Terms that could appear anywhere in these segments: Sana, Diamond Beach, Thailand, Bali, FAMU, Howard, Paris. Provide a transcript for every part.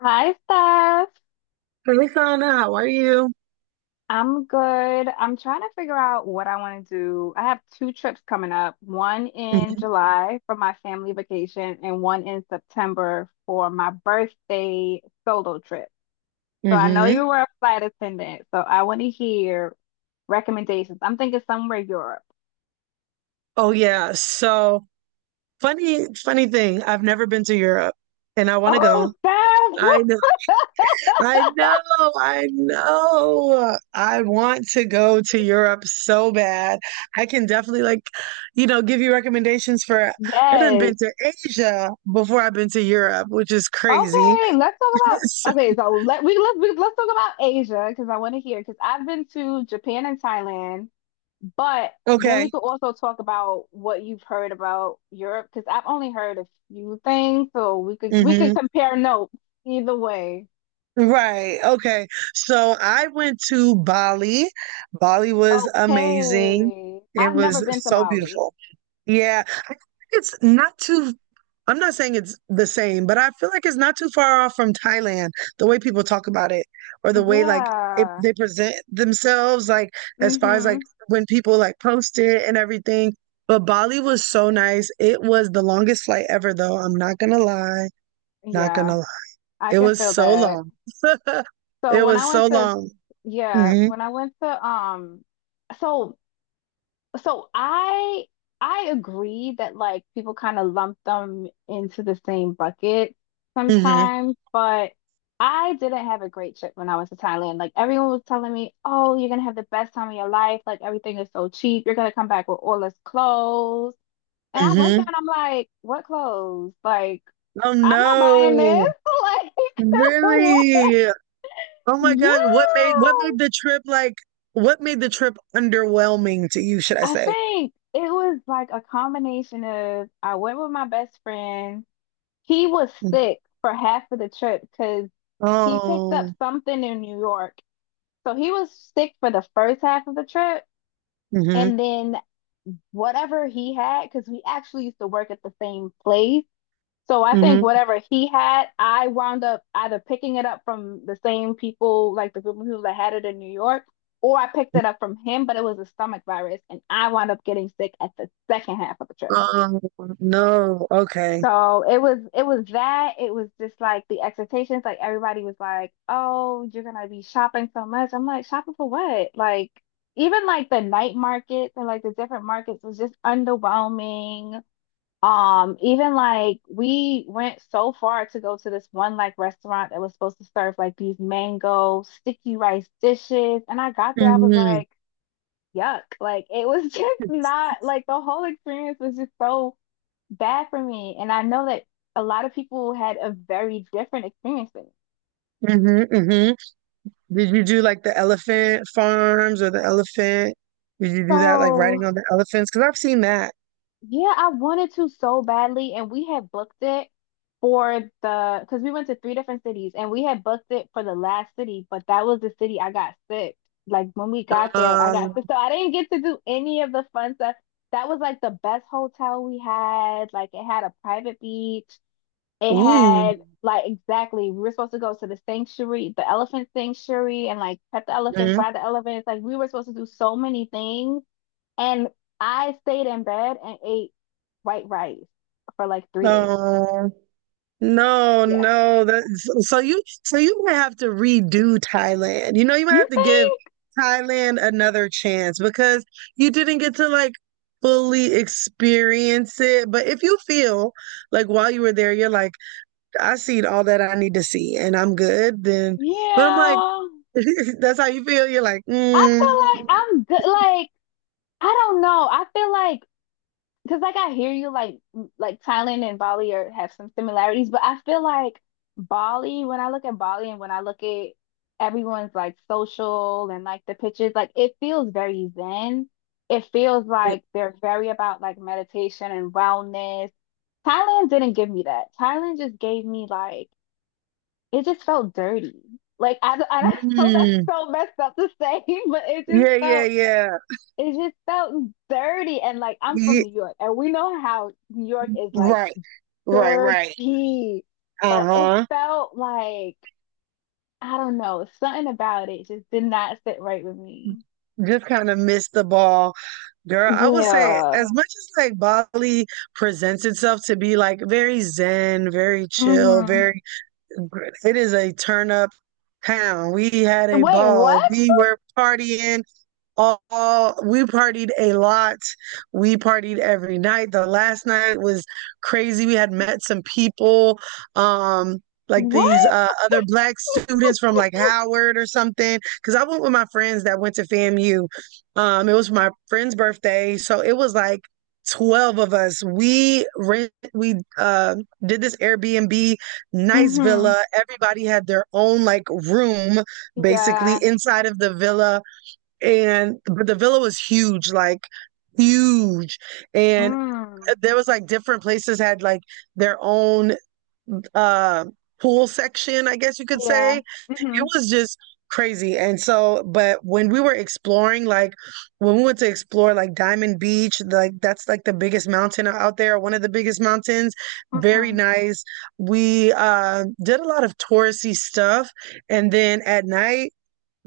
Hi, Steph. Hey, Sana, how are you? I'm good. I'm trying to figure out what I want to do. I have two trips coming up, one in Mm-hmm. July for my family vacation and one in September for my birthday solo trip. So I know hmm you were a flight attendant, so I want to hear recommendations. I'm thinking somewhere Europe. Oh yeah, so funny thing. I've never been to Europe, and I want to Oh, go. Steph! I know, I know, I know. I want to go to Europe so bad. I can definitely give you recommendations for. I done Yes. been to Asia before I've been to Europe, which is crazy. Okay, let's talk about So- okay, so let's talk about Asia because I want to hear because I've been to Japan and Thailand. But then okay. we could also talk about what you've heard about Europe because I've only heard a few things, so we could compare notes either way. Right. Okay. So I went to Bali. Bali was amazing. Okay. It I've never was been to so Bali. beautiful. Yeah. I think it's not too, I'm not saying it's the same, but I feel like it's not too far off from Thailand, the way people talk about it or the way Yeah. they present themselves, like as far as Mm-hmm. like when people like post it and everything. But Bali was so nice. It was the longest flight ever, though. I'm not gonna lie. Not Yeah, gonna lie. I It can was feel so that. long. So It when I was so went to long. yeah, Hmm when I went to so so I agree that like people kind of lump them into the same bucket hmm sometimes, but I didn't have a great trip when I was to Thailand. Like everyone was telling me, "Oh, you're gonna have the best time of your life. Like everything is so cheap. You're gonna come back with all this clothes." And I went there hmm and I'm like, "What clothes? Like Oh I'm not buying this. no. Like what? Really? Oh my God. What made Yeah." what made the trip like what made the trip underwhelming to you, should I I say? think it was like a combination of I went with my best friend. He was Mm. sick for half of the trip because he picked up Oh. something in New York. So he was sick for the first half of the trip. hmm And then whatever he had, because we actually used to work at the same place. So I think hmm whatever he had, I wound up either picking it up from the same people, like the group of people that had it in New York, or I picked it up from him, but it was a stomach virus. And I wound up getting sick at the second half of the trip. Oh no. Okay. So it was that. It was just like the expectations. Like everybody was like, "Oh, you're gonna be shopping so much." I'm like, "Shopping for what?" Like even like the night markets and like the different markets was just underwhelming. Even like we went so far to go to this one like restaurant that was supposed to serve like these mango sticky rice dishes, and I got there, I was hmm like, "Yuck!" Like it was just not like the whole experience was just so bad for me. And I know that a lot of people had a very different experience with it. hmm hmm Did you do like the elephant farms or the elephant? Did you do that like riding So, on the elephants? Because I've seen that. yeah, I wanted to so badly, and we had booked it for the because we went to three different cities, and we had booked it for the last city, but that was the city I got sick. Like when we got there, I got Um, sick, so I didn't get to do any of the fun stuff. That was like the best hotel we had. Like it had a private beach. It ooh. had like exactly we were supposed to go to the sanctuary, the elephant sanctuary, and like pet the elephants, Mhm. buy the elephants. Like we were supposed to do so many things. And I stayed in bed and ate white rice for like 3 days. Oh. No, Yeah. no, that so you might have to redo Thailand. You know, you might You have to give think? Thailand another chance because you didn't get to like fully experience it. But if you feel like while you were there, you're like, I seen all that I need to see and I'm good, then but I'm like, Yeah. that's how you feel. You're like, I feel like mm, I'm good. Like, I don't know. I feel like. Because like I hear you like Thailand and Bali are have some similarities, but I feel like Bali, when I look at Bali and when I look at everyone's like social and like the pictures, like it feels very zen. It feels mm, like they're very about like meditation and wellness. Thailand didn't give me that. Thailand just gave me like it just felt dirty. Like I know that's mm, so messed up to say, but it just yeah, yeah, felt yeah. it just felt dirty. And like I'm from Ye- New York, and we know how New York is like right, right, right. dirty, but it Uh-huh. felt like I don't know, something about it just did not sit right with me. Just kind of missed the ball. Girl, I would say Yeah. as much as like Bali presents itself to be like very zen, very chill, Mm-hmm. very it is a turn up town. We had a Wait, what? ball. We were partying we partied a lot. We partied every night. The last night was crazy. We had met some people, um, like these What? other black students from like Howard or something. Because I went with my friends that went to FAMU. It was my friend's birthday, so it was like 12 of us. We did this Airbnb, nice Mm-hmm. villa. Everybody had their own like room, basically Yeah. inside of the villa and but the villa was huge, like huge. And Mm. There was like different places had like their own uh pool section, I guess you could Yeah. say. It Mm-hmm. was just crazy. And so, but when we were exploring, like when we went to explore like Diamond Beach, like that's like the biggest mountain out there, one of the biggest mountains. Very Mm-hmm. nice. We did a lot of touristy stuff. And then at night,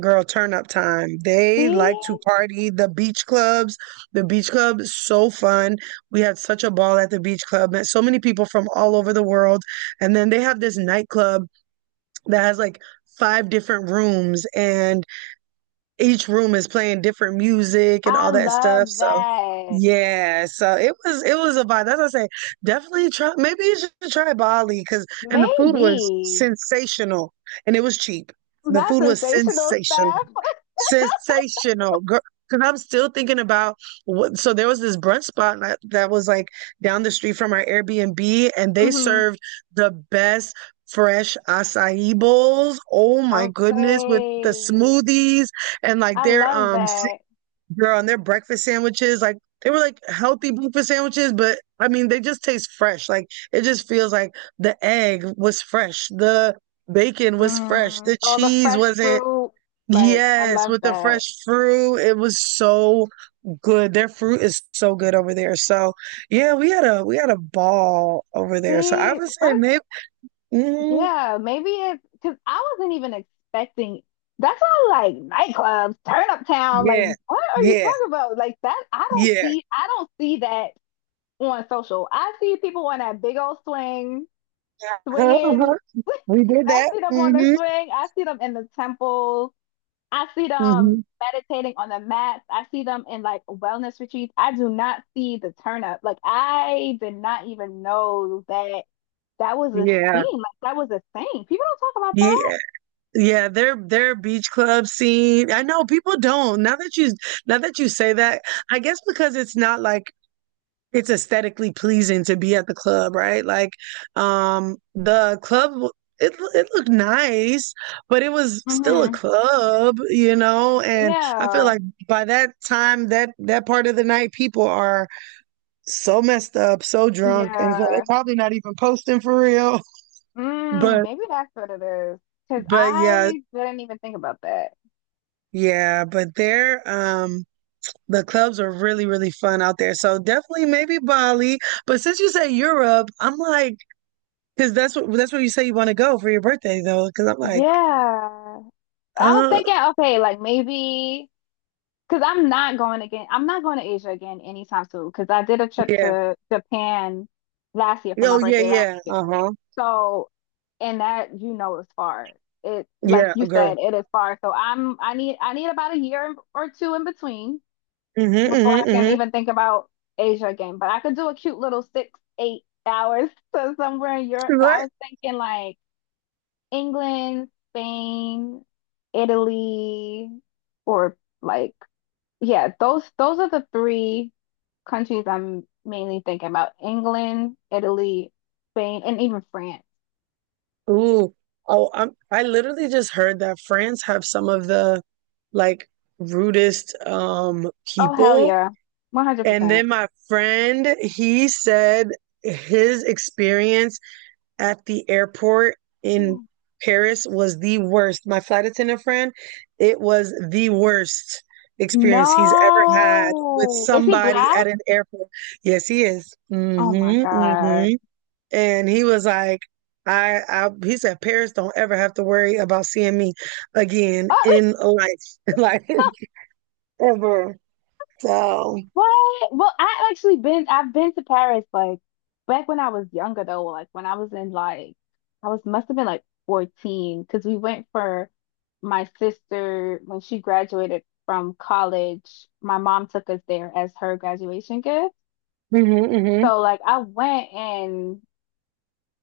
girl, turn up time. They like See, to party. The beach club is so fun. We had such a ball at the beach club. Met so many people from all over the world. And then they have this nightclub that has like five different rooms and each room is playing different music and I all that stuff. love So that. yeah, so it was a vibe. That's what I say. Definitely try. Maybe you should try Bali because and the food was Maybe sensational and it was cheap. The not food was sensational stuff. sensational, sensational, girl. Because I'm still thinking about what. So there was this brunch spot that was like down the street from our Airbnb, and they Mm-hmm. served the best fresh acai bowls. Oh my goodness, with the Okay. smoothies and like I their love that. girl and their breakfast sandwiches like they were like healthy breakfast sandwiches but I mean they just taste fresh like it just feels like the egg was fresh the bacon was fresh Mm, the all the cheese fresh wasn't fruit. Like, I yes love with the that. fresh fruit it was so good their fruit is so good over there so yeah we had a ball over there so I See, would say first, maybe mm, yeah, maybe it's because I wasn't even expecting. That's why, like, nightclubs, turn up town. Like, yeah what are you yeah talking about? Like that, I don't yeah see, I don't see that on social. I see people on that big old swing, uh-huh, swinging. uh-huh. We did I that. see them on the Hmm swing. I see them in the temples. I see them hmm meditating on the mats. I see them in like wellness retreats. I do not see the turn up. Like I did not even know that that was a scene. Yeah. Like that was a thing. People don't talk about that. Yeah. Yeah, their beach club scene. I know people don't. Now that you say that, I guess because it's not like it's aesthetically pleasing to be at the club, right? Like the club it looked nice, but it was still a Mm-hmm. club, you know, and I feel Yeah. like by that time that that part of the night people are so messed up, so drunk, and so they're Yeah. probably not even posting for real. Mm, But maybe that's what it is. Because but yeah, I didn't even think about that. yeah, but there, the clubs are really, really fun out there. So definitely maybe Bali. But since you say Europe, I'm like, because that's where you say you want to go for your birthday though. Because I'm like, Yeah. I was uh, thinking, okay, like maybe. Because I'm not going again. I'm not going to Asia again anytime soon. Because I did a trip yeah, to Japan last year for my oh yeah, birthday last yeah, year. uh-huh, So, and that is far. It like yeah, you a said, girl. it is far. So I need about a year or two in between Mm-hmm, before I mm-hmm, can mm-hmm. even think about Asia again. But I could do a cute little 6, 8 hours to somewhere in Europe. So I Right? was thinking like England, Spain, Italy, or like yeah, those are the three countries I'm mainly thinking about. England, Italy, Spain, and even France. Ooh, oh, I'm. I literally just heard that France have some of the like rudest Oh hell people. yeah. And 100%. then my friend, he said his experience at the airport in Paris was the worst. My flight attendant friend, it was the worst experience he's ever had with No. Is he somebody black? at an airport. Yes, he is. Oh my Mm-hmm, God. mm-hmm. And he was like, he said, Paris don't ever have to worry about seeing me again Oh, in life, like ever. So, What? Well, I've been to Paris like back when I was younger though, like when I was in like I was must have been like 14 because we went for my sister when she graduated from college. My mom took us there as her graduation gift. mm-hmm, mm-hmm. So like I went and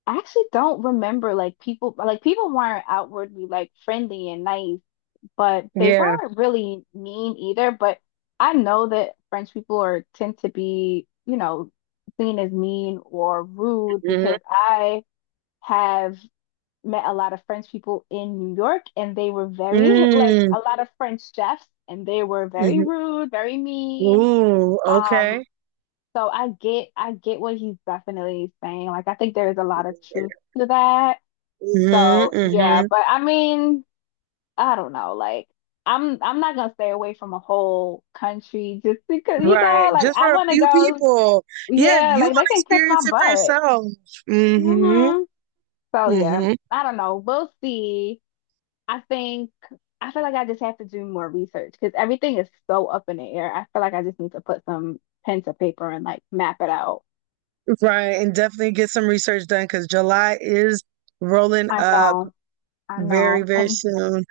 I actually don't remember like people weren't outwardly like friendly and nice but they Yeah. weren't really mean either. But I know that French people are tend to be seen as mean or rude Mm-hmm. because I have met a lot of French people in New York and they were very like Mm-hmm. a lot of French chefs and they were very Mm-hmm. rude, very mean. Ooh, okay. Um, so I get what he's definitely saying. Like I think there is a lot of truth to that. Mm-hmm, So yeah, hmm. but I mean I don't know, like I'm not gonna stay away from a whole country just because Right. like Just I for a wanna few go, people. Yeah, yeah, you like they want to can kiss my experience it for butt. yourself. Mm-hmm. Hmm. So yeah, Mm-hmm. I don't know. We'll see. I think I feel like I just have to do more research because everything is so up in the air. I feel like I just need to put some pen to paper and like map it out. Right. And definitely get some research done because July is rolling I up know, I very, know. very And soon.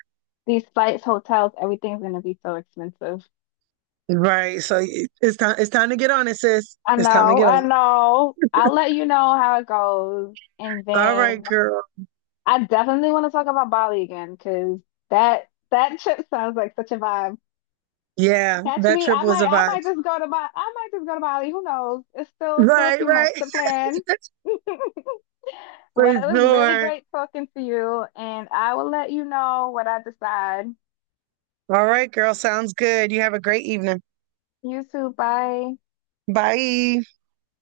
these flights, hotels, everything's gonna be so expensive. Right. So y- it's time to get on it, sis. I It's time to know, get on I it. know. I'll let you know how it goes. And All right, then girl. I definitely want to talk about Bali again because that trip sounds like such a vibe. Yeah, Catch that me. trip I was might a I might vibe. just go to Bali. I might just go to Bali. Who knows? It's still a Right, few right. months to plan. For Well, it was really sure. great talking to you, and I will let you know what I decide. All right, girl. Sounds good. You have a great evening. You too. Bye. Bye.